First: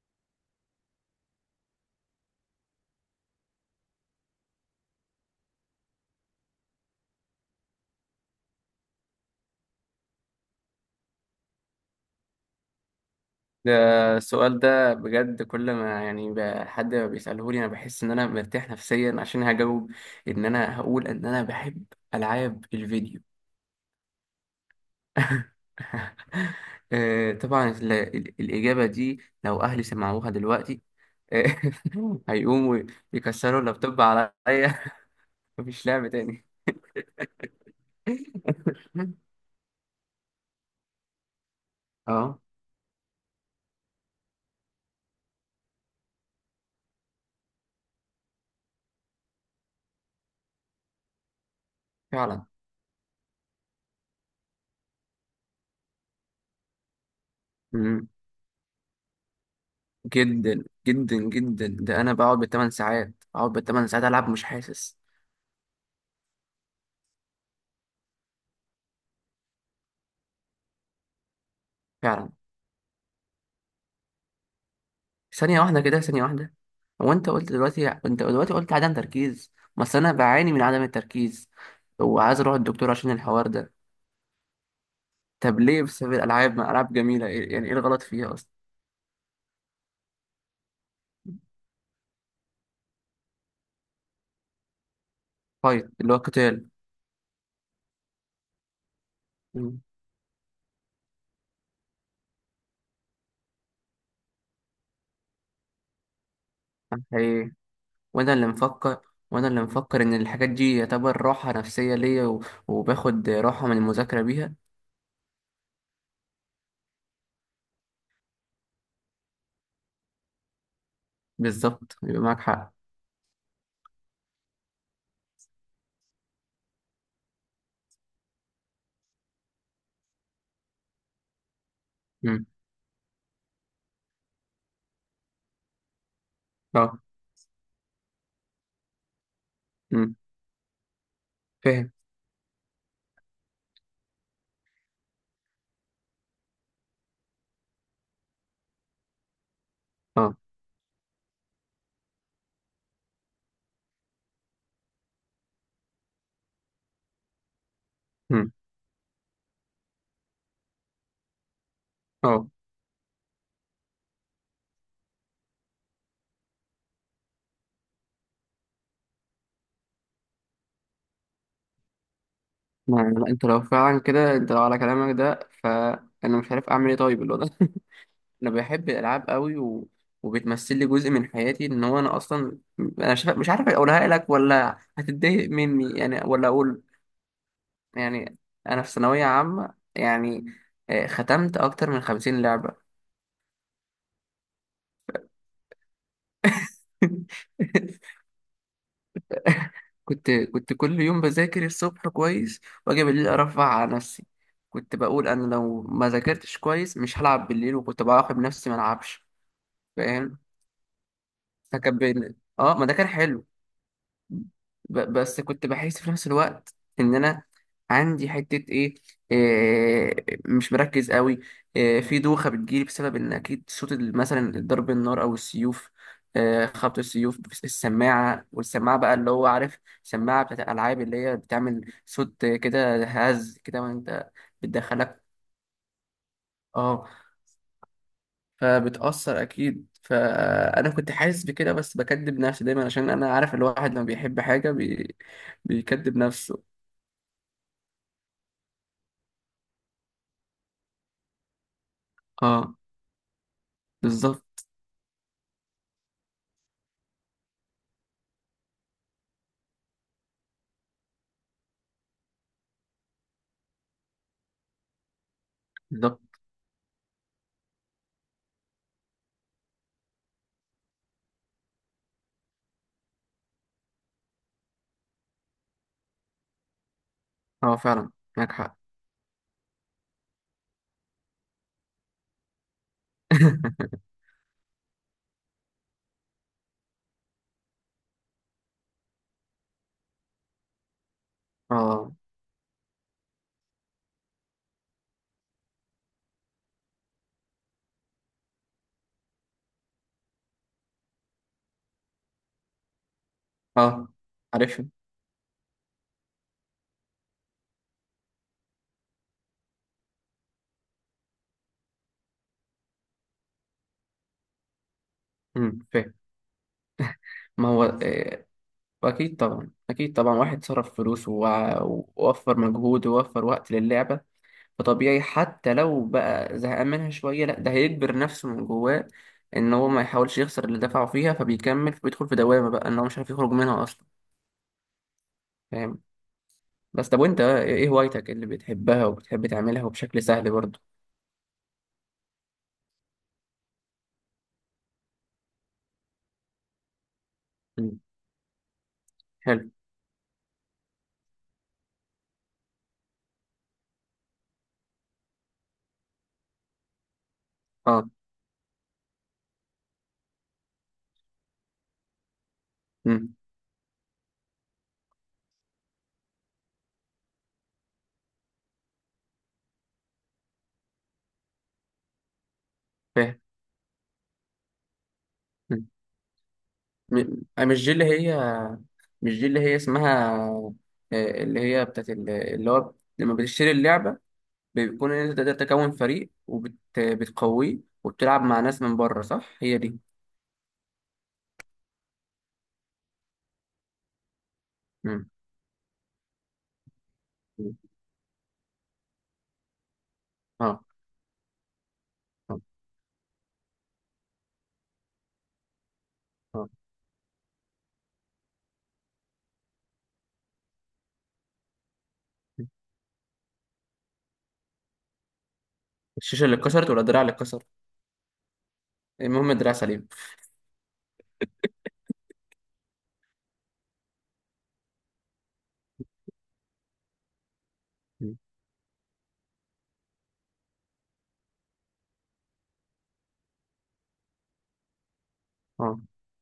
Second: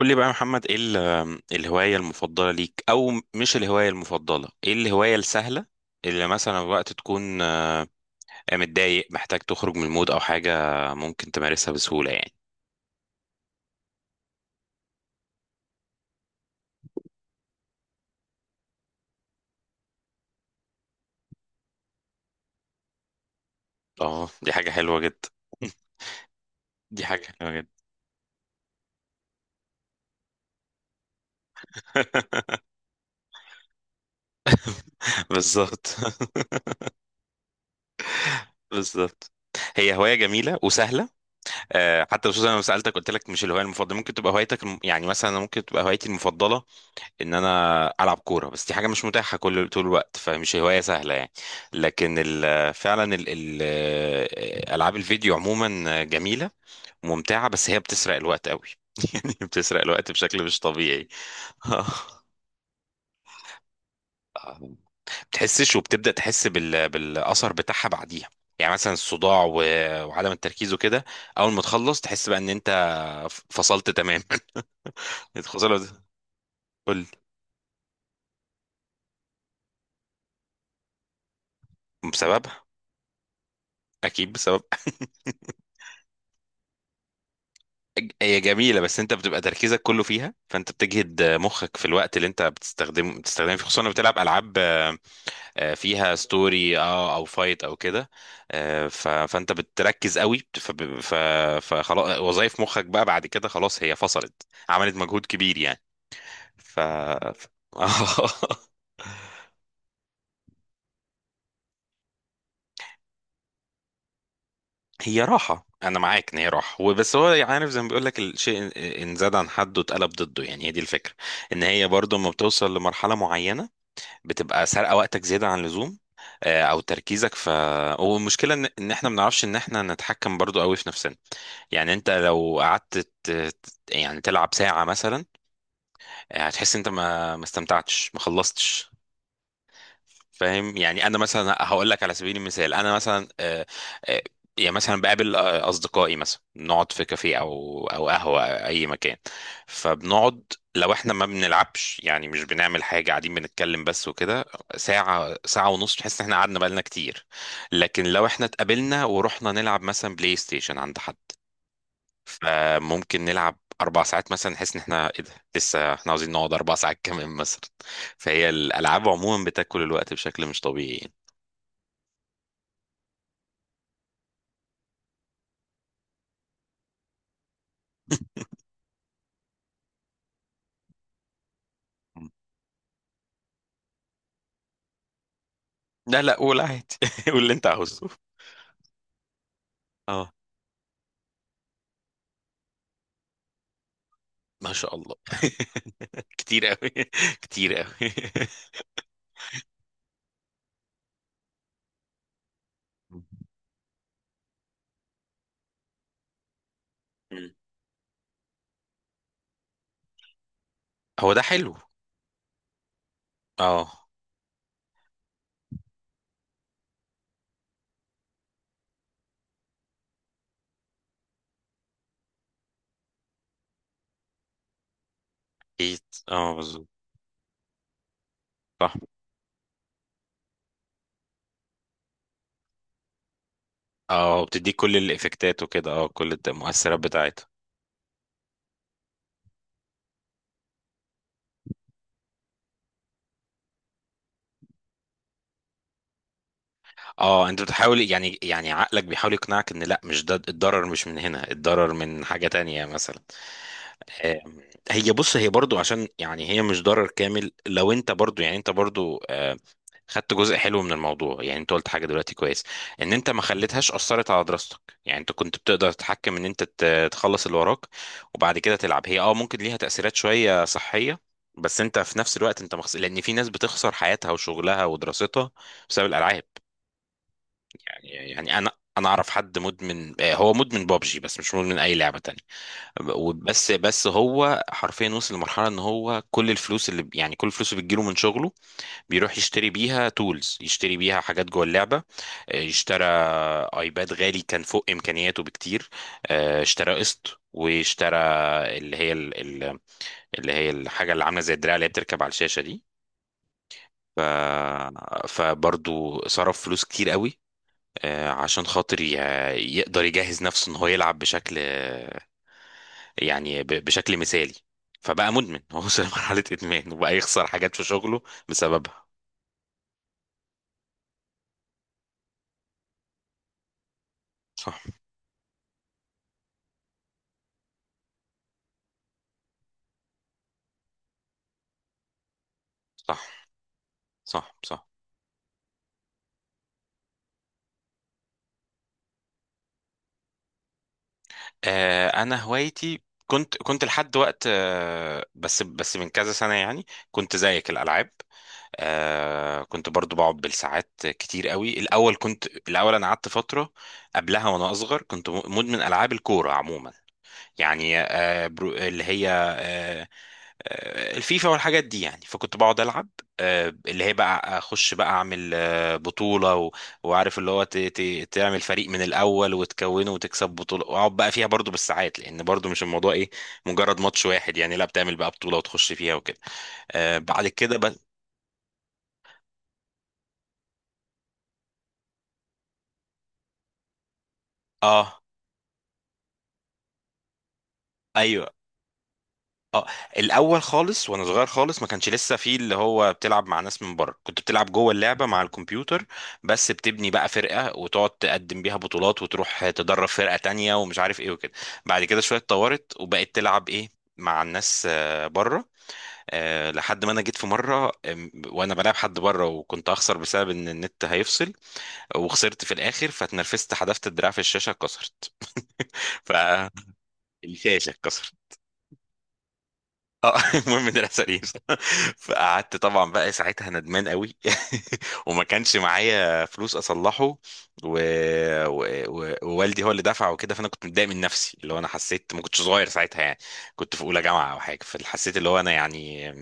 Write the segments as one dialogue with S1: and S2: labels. S1: قول لي بقى يا محمد، ايه الهواية المفضلة ليك، او مش الهواية المفضلة، ايه الهواية السهلة اللي مثلا وقت تكون متضايق محتاج تخرج من المود او حاجة، ممكن تمارسها بسهولة يعني؟
S2: ده السؤال ده بجد، كل ما يعني حد ما بيسألهولي أنا بحس إن أنا مرتاح نفسيا عشان هجاوب إن أنا هقول إن أنا بحب ألعاب الفيديو.
S1: اه، دي حاجة حلوة جدا. دي حاجة حلوة جدا.
S2: طبعا الإجابة دي لو أهلي سمعوها دلوقتي... آه، هيقوموا يكسروا اللابتوب عليا. مفيش
S1: بالظبط.
S2: لعب تاني.
S1: بالظبط. هي هواية جميلة وسهلة. حتى
S2: اه
S1: خصوصا انا لما سألتك قلت لك مش الهواية المفضلة، ممكن تبقى هوايتك يعني مثلا ممكن تبقى هوايتي المفضلة ان انا العب كوره، بس دي حاجه مش متاحه كل طول الوقت، فمش هوايه سهله يعني. لكن
S2: فعلا.
S1: فعلا ال ال العاب الفيديو عموما جميله ممتعه، بس هي
S2: مم.
S1: بتسرق الوقت قوي. يعني بتسرق الوقت بشكل مش
S2: جدا
S1: طبيعي.
S2: جدا جدا، ده أنا بقعد بالثمان ساعات، بقعد بالثمان ساعات ألعب مش حاسس.
S1: بتحسش، وبتبدأ تحس بالأثر بتاعها بعديها، يعني مثلا الصداع وعدم التركيز وكده. أول ما تخلص تحس
S2: فعلا،
S1: بقى إن أنت فصلت تماما.
S2: ثانية
S1: خصوصا لو.
S2: واحدة كده، ثانية واحدة.
S1: قول لي.
S2: هو انت دلوقتي قلت عدم تركيز، بس انا بعاني من عدم التركيز وعايز اروح
S1: بسببها.
S2: الدكتور عشان الحوار ده.
S1: أكيد بسبب.
S2: طب ليه؟ بسبب الالعاب؟ ما العاب جميلة، يعني ايه الغلط فيها
S1: هي
S2: اصلا؟
S1: جميلة، بس انت بتبقى تركيزك كله فيها، فانت بتجهد مخك في الوقت اللي انت بتستخدمه فيه، خصوصا لما بتلعب العاب
S2: فايت اللي
S1: فيها
S2: هو قتال.
S1: ستوري، او فايت او كده. فانت
S2: مم.
S1: بتركز قوي، فخلاص وظايف مخك بقى بعد كده خلاص هي فصلت، عملت مجهود كبير يعني. ف
S2: أنا
S1: ف-
S2: حقيقي، وانا اللي مفكر وانا اللي مفكر ان الحاجات دي يعتبر راحة نفسية ليا و... وباخد راحة من المذاكرة بيها.
S1: هي راحة، أنا معاك إن هي راحة، وبس هو عارف زي ما بيقول لك الشيء، إن زاد عن حده اتقلب ضده، يعني هي دي الفكرة. إن هي
S2: بالظبط،
S1: برضو
S2: يبقى
S1: لما
S2: معاك حق.
S1: بتوصل لمرحلة معينة بتبقى سارقه وقتك زياده عن اللزوم، او تركيزك. والمشكله إن احنا ما بنعرفش ان احنا نتحكم برضو قوي في نفسنا. يعني انت
S2: مم.
S1: لو قعدت يعني تلعب ساعه مثلا، هتحس انت
S2: اه.
S1: ما استمتعتش، ما خلصتش.
S2: مم.
S1: فاهم؟ يعني انا مثلا هقول
S2: فاهم.
S1: لك على سبيل المثال، انا مثلا آه، يعني مثلا بقابل اصدقائي، مثلا نقعد في كافيه او قهوه أو اي مكان،
S2: اه.
S1: فبنقعد. لو احنا ما بنلعبش، يعني مش بنعمل حاجه، قاعدين بنتكلم بس وكده، ساعه ساعه ونص تحس ان احنا قعدنا بقالنا كتير. لكن لو احنا
S2: مم.
S1: اتقابلنا ورحنا نلعب مثلا بلاي ستيشن عند حد،
S2: اه.
S1: فممكن نلعب اربع ساعات مثلا، نحس ان احنا ايه ده، لسه احنا عاوزين نقعد اربع ساعات كمان مثلا. فهي الالعاب عموما بتاكل الوقت بشكل مش طبيعي يعني.
S2: ما انت لو فعلا كده، انت لو على كلامك ده فانا مش عارف اعمل ايه طيب اللي هو ده. انا بحب الالعاب قوي و... وبتمثل لي جزء من حياتي ان هو انا
S1: مم.
S2: اصلا... انا شايف... مش عارف اقولها لك ولا هتتضايق مني يعني،
S1: لا لا،
S2: ولا
S1: قول
S2: اقول...
S1: عادي. قول اللي انت عاوزه.
S2: يعني انا في ثانويه عامه
S1: اه،
S2: يعني، ختمت اكتر من خمسين لعبه.
S1: ما شاء الله. كتير قوي. كتير قوي.
S2: كنت كل يوم بذاكر الصبح كويس واجي بالليل ارفع على نفسي، كنت بقول انا لو ما ذاكرتش كويس مش هلعب
S1: مم.
S2: بالليل، وكنت باخد نفسي ما العبش. فاهم،
S1: هو ده حلو.
S2: فكان بين اه، ما ده كان حلو.
S1: اه.
S2: بس كنت بحس في نفس الوقت ان انا عندي حتة ايه، إيه مش مركز قوي، إيه في دوخة بتجيلي بسبب ان اكيد صوت مثلا ضرب النار او السيوف،
S1: اكيد. اه،
S2: إيه
S1: بالظبط.
S2: خبط السيوف، السماعة،
S1: صح.
S2: والسماعة بقى اللي هو عارف، سماعة بتاعت الالعاب اللي هي بتعمل صوت كده هز كده وانت...
S1: اه، بتديك كل
S2: بتدخلك.
S1: الافكتات وكده، اه كل المؤثرات
S2: اه.
S1: بتاعتها.
S2: فبتأثر أكيد، فأنا كنت حاسس بكده بس بكدب نفسي دايما، عشان أنا عارف الواحد لما بيحب حاجة بيكدب نفسه.
S1: اه، انت بتحاول، يعني عقلك بيحاول يقنعك ان لا مش ده الضرر، مش من هنا الضرر، من حاجة
S2: اه
S1: تانية مثلا. آم،
S2: بالظبط.
S1: هي بص، هي برضو عشان يعني هي مش ضرر كامل لو انت برضو، يعني انت برضو خدت جزء حلو من الموضوع. يعني انت قلت حاجة دلوقتي كويس، ان انت ما خليتهاش اثرت على دراستك. يعني انت كنت بتقدر
S2: بالظبط.
S1: تتحكم ان انت تخلص اللي وراك وبعد كده تلعب. هي ممكن ليها تأثيرات شوية صحية، بس انت في نفس الوقت انت لان في ناس بتخسر حياتها وشغلها ودراستها بسبب الالعاب.
S2: اه فعلا.
S1: يعني
S2: معاك
S1: يعني انا
S2: حق.
S1: انا اعرف حد مدمن، هو مدمن بابجي بس مش مدمن اي لعبه تانية. بس هو حرفيا وصل لمرحله ان هو كل الفلوس اللي، بتجيله من شغله بيروح يشتري بيها تولز، يشتري بيها حاجات جوه اللعبه.
S2: اه.
S1: اشترى ايباد غالي كان فوق امكانياته بكتير. اشترى قسط، واشترى اللي هي ال- ال- اللي هي الحاجه اللي عامله زي الدراع، اللي هي بتركب على الشاشه دي.
S2: اه.
S1: ف...
S2: عارفها.
S1: فبرضو صرف فلوس كتير قوي، عشان خاطر يقدر يجهز نفسه ان هو يلعب بشكل، يعني بشكل مثالي. فبقى مدمن. هو
S2: امم،
S1: وصل
S2: فاهم.
S1: لمرحلة إدمان، وبقى يخسر
S2: ما
S1: حاجات في
S2: هو
S1: شغله بسببها.
S2: أكيد طبعا، أكيد طبعا، واحد صرف فلوس ووفر مجهود ووفر وقت للعبة،
S1: صح.
S2: فطبيعي حتى لو بقى زهقان منها شوية، لا ده هيجبر نفسه من جواه ان هو ما يحاولش يخسر اللي دفعه فيها، فبيكمل، فبيدخل في دوامة بقى ان هو مش عارف
S1: صح
S2: يخرج منها اصلا.
S1: صح صح.
S2: فاهم. بس طب، وانت بقى ايه هوايتك اللي بتحبها وبتحب تعملها وبشكل سهل برضه؟
S1: أنا هوايتي كنت لحد وقت بس من كذا سنة يعني، كنت زيك
S2: مم.
S1: الألعاب.
S2: حلو.
S1: كنت برضو بقعد بالساعات كتير قوي. الأول، كنت الأول أنا قعدت فترة قبلها وأنا أصغر، كنت مدمن ألعاب الكورة عموما، يعني
S2: اه.
S1: آه، برو- اللي هي آه، آه، الفيفا والحاجات دي يعني. فكنت بقعد العب
S2: امم
S1: اللي هي بقى، اخش بقى اعمل بطوله، وعارف اللي هو تعمل فريق من الاول وتكونه، وتكسب بطوله، واقعد بقى فيها برضو بالساعات، لان برضو مش الموضوع ايه
S2: فاهم.
S1: مجرد ماتش واحد يعني، لا بتعمل بقى بطوله
S2: مم.
S1: وتخش فيها وكده. بعد كده
S2: مش دي
S1: بس.
S2: اللي هي، مش دي اللي هي اسمها اللي هي بتاعت اللي هو لما بتشتري اللعبة بيكون
S1: اه.
S2: ان انت تقدر تكون فريق وبتقويه وبتلعب
S1: ايوه.
S2: مع ناس من بره، صح هي
S1: اه،
S2: دي؟
S1: الاول خالص وانا صغير خالص ما كانش لسه فيه اللي هو بتلعب مع ناس من بره. كنت بتلعب جوه اللعبه
S2: مم.
S1: مع الكمبيوتر بس، بتبني بقى
S2: مم.
S1: فرقه وتقعد تقدم بيها بطولات، وتروح تدرب فرقه تانية
S2: اه
S1: ومش عارف ايه وكده. بعد كده شويه
S2: اه
S1: اتطورت وبقيت تلعب ايه، مع الناس بره.
S2: اه
S1: لحد ما انا جيت في مره وانا بلعب حد بره، وكنت هخسر بسبب ان النت هيفصل، وخسرت في الاخر، فاتنرفزت، حذفت الدراع في الشاشه، اتكسرت.
S2: الشاشة اللي
S1: فالشاشه
S2: اتكسرت ولا الدراع اللي اتكسر؟
S1: اتكسرت.
S2: المهم الدراع سليم.
S1: اه. المهم ان العسلين. فقعدت طبعا بقى ساعتها ندمان قوي. وما كانش معايا فلوس اصلحه، و...
S2: مم.
S1: و... ووالدي هو اللي دفع وكده، فانا كنت متضايق من نفسي، اللي هو انا حسيت ما كنتش صغير ساعتها يعني، كنت في اولى جامعه او حاجه، فحسيت اللي هو انا
S2: اه.
S1: يعني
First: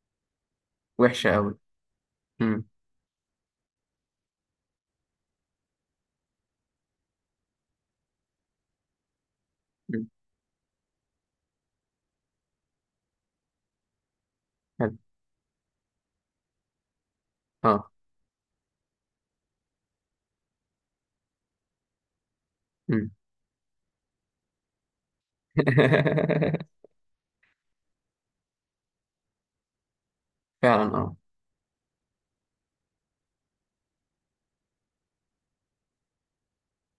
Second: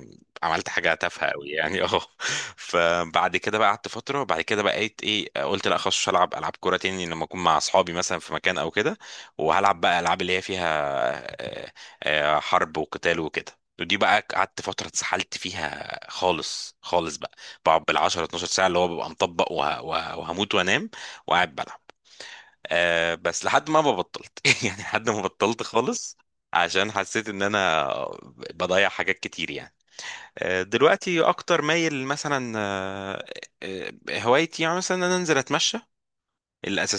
S1: عملت حاجه تافهه
S2: وحشة
S1: قوي
S2: قوي.
S1: يعني. اه.
S2: مم.
S1: فبعد كده بقى قعدت فتره، وبعد كده بقيت ايه، قلت لا خلاص مش هلعب العاب كوره تاني، لما اكون مع اصحابي مثلا في مكان او كده، وهلعب بقى
S2: مم.
S1: العاب اللي هي فيها آه، حرب وقتال وكده. ودي بقى قعدت فترة
S2: حلو.
S1: اتسحلت فيها خالص خالص بقى، بقعد
S2: اه.
S1: بالعشرة 12 ساعة، اللي هو ببقى مطبق، وهموت وانام وقاعد بلعب.
S2: مم.
S1: بس لحد ما بطلت. يعني لحد ما بطلت خالص، عشان حسيت ان انا بضيع حاجات كتير يعني. أه،
S2: فعلا. اه.
S1: دلوقتي اكتر مايل مثلا. أه آه، هوايتي يعني مثلا ان انا انزل اتمشى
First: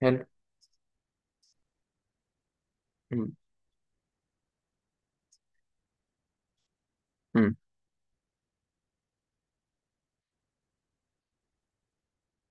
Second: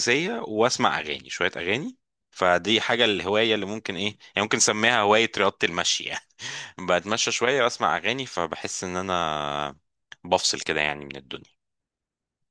S2: حلو.
S1: وأسمع أغاني، شوية أغاني. فدي حاجة،
S2: مم.
S1: الهواية اللي ممكن إيه، يعني ممكن نسميها هواية رياضة المشي يعني. بتمشى
S2: مم.
S1: شوية وأسمع أغاني، فبحس إن أنا بفصل كده يعني من الدنيا.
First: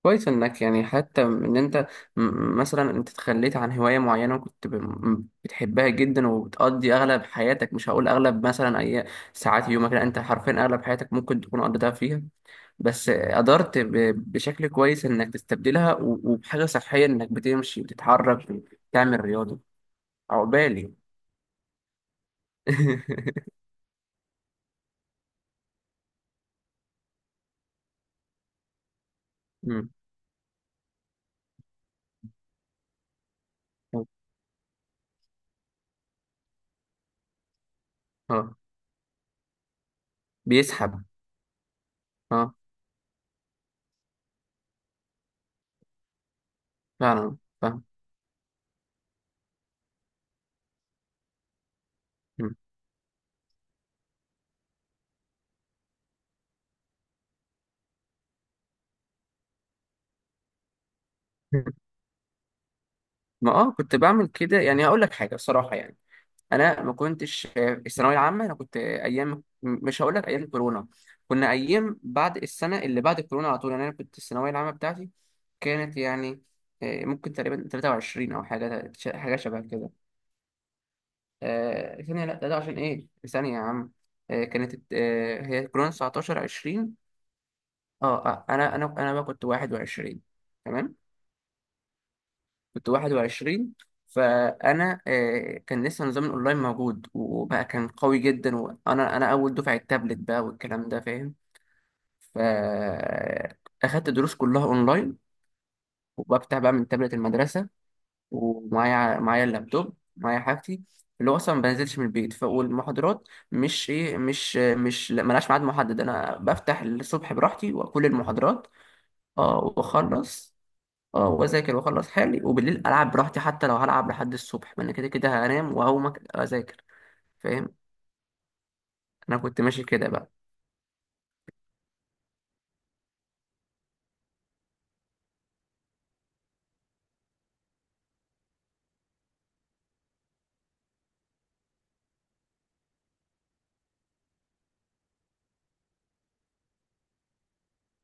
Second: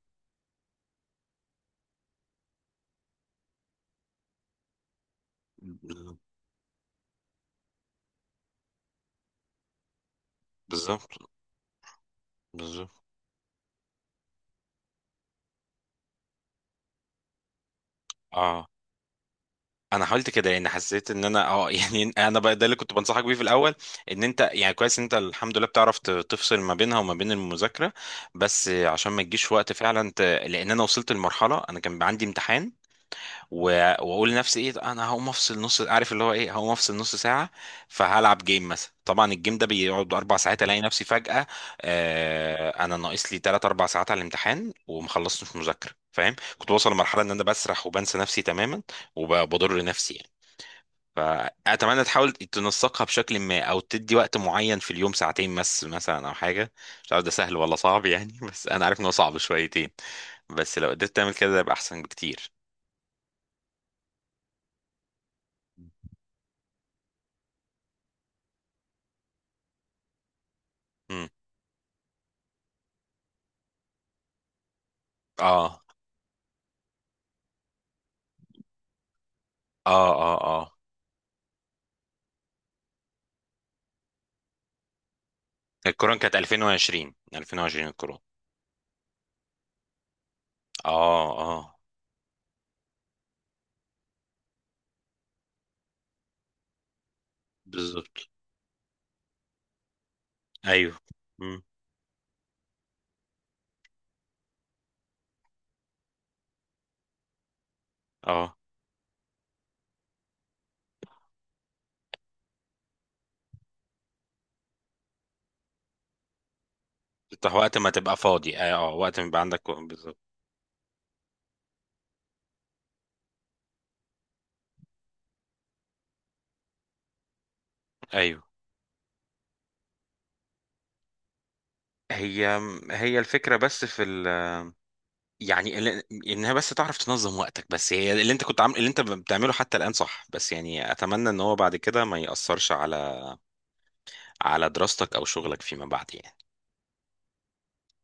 S2: كويس انك، يعني حتى ان انت مثلا انت تخليت عن هواية معينة وكنت بتحبها جدا وبتقضي اغلب حياتك، مش هقول اغلب مثلا اي ساعات يومك، لا انت حرفيا اغلب
S1: بالظبط.
S2: حياتك ممكن تكون قضيتها فيها.
S1: بالظبط.
S2: بس قدرت بشكل كويس انك تستبدلها و- وبحاجه صحيه انك بتمشي، بتتحرك،
S1: اه،
S2: تعمل رياضه.
S1: انا حاولت كده، لان
S2: عقبالي.
S1: حسيت ان انا يعني انا بقى ده اللي كنت بنصحك بيه في الاول، ان انت يعني كويس ان انت الحمد لله بتعرف تفصل ما بينها وما بين المذاكره. بس عشان ما تجيش وقت
S2: مم.
S1: فعلا لان انا وصلت لمرحله انا كان عندي امتحان،
S2: اه.
S1: واقول لنفسي ايه، انا هقوم افصل نص، عارف اللي هو ايه، هقوم افصل نص ساعه، فهلعب
S2: اه.
S1: جيم مثلا. طبعا الجيم ده بيقعد اربع ساعات، الاقي
S2: بيسحب.
S1: نفسي فجاه،
S2: اه
S1: انا ناقص لي ثلاث اربع ساعات على الامتحان، ومخلصتش مذاكره. فاهم؟ كنت بوصل لمرحله ان
S2: فعلا.
S1: انا
S2: فاهم.
S1: بسرح وبنسى نفسي تماما، وبضر نفسي يعني. فاتمنى تحاول
S2: مم.
S1: تنسقها بشكل ما، او تدي وقت معين في اليوم، ساعتين بس مثلا، او حاجه. مش عارف ده سهل ولا صعب يعني. بس انا عارف ان هو صعب شويتين، بس لو قدرت تعمل كده ده يبقى احسن بكتير.
S2: ما اه كنت بعمل كده، يعني هقول لك حاجه بصراحه يعني، انا ما كنتش الثانويه العامه انا كنت ايام، مش هقول لك ايام كورونا،
S1: مم.
S2: كنا ايام بعد السنه اللي بعد كورونا على طول يعني، انا كنت الثانويه العامه بتاعتي
S1: اه
S2: كانت يعني ممكن تقريبا 23 او حاجه، حاجه شبه
S1: اه
S2: كده.
S1: اه اه،
S2: آه ثانية، لا ده, ده عشان ايه، ثانية يا عم. آه كانت آه هي كورونا
S1: الكورونا كانت
S2: 19 20.
S1: 2020. 2020 الكورونا.
S2: اه انا بقى كنت 21. تمام.
S1: اه اه،
S2: كنت 21. فانا آه كان لسه نظام الاونلاين موجود وبقى كان قوي
S1: بالظبط.
S2: جدا، وانا اول دفعة التابلت بقى والكلام
S1: ايوه.
S2: ده، فاهم؟
S1: مم.
S2: فاخدت دروس كلها اونلاين، وبفتح بقى من تابلت المدرسة،
S1: اه،
S2: ومعايا اللابتوب، معايا حاجتي، اللي هو اصلا ما بنزلش من البيت. والمحاضرات مش ايه، مش مش لا، ملهاش ميعاد محدد، انا بفتح الصبح
S1: انت
S2: براحتي
S1: وقت ما
S2: واكل
S1: تبقى فاضي،
S2: المحاضرات.
S1: اه، وقت ما يبقى عندك
S2: اه
S1: بالظبط.
S2: واخلص. اه واذاكر واخلص حالي، وبالليل العب براحتي حتى لو هلعب لحد الصبح، ما انا كده كده هنام وهقوم اذاكر، فاهم؟
S1: ايوه.
S2: انا كنت ماشي كده بقى.
S1: هي هي الفكره، بس في يعني انها بس تعرف تنظم وقتك. بس هي اللي انت كنت عامل اللي انت بتعمله حتى الان، صح؟ بس يعني اتمنى ان هو بعد كده ما ياثرش على دراستك او شغلك فيما بعد يعني.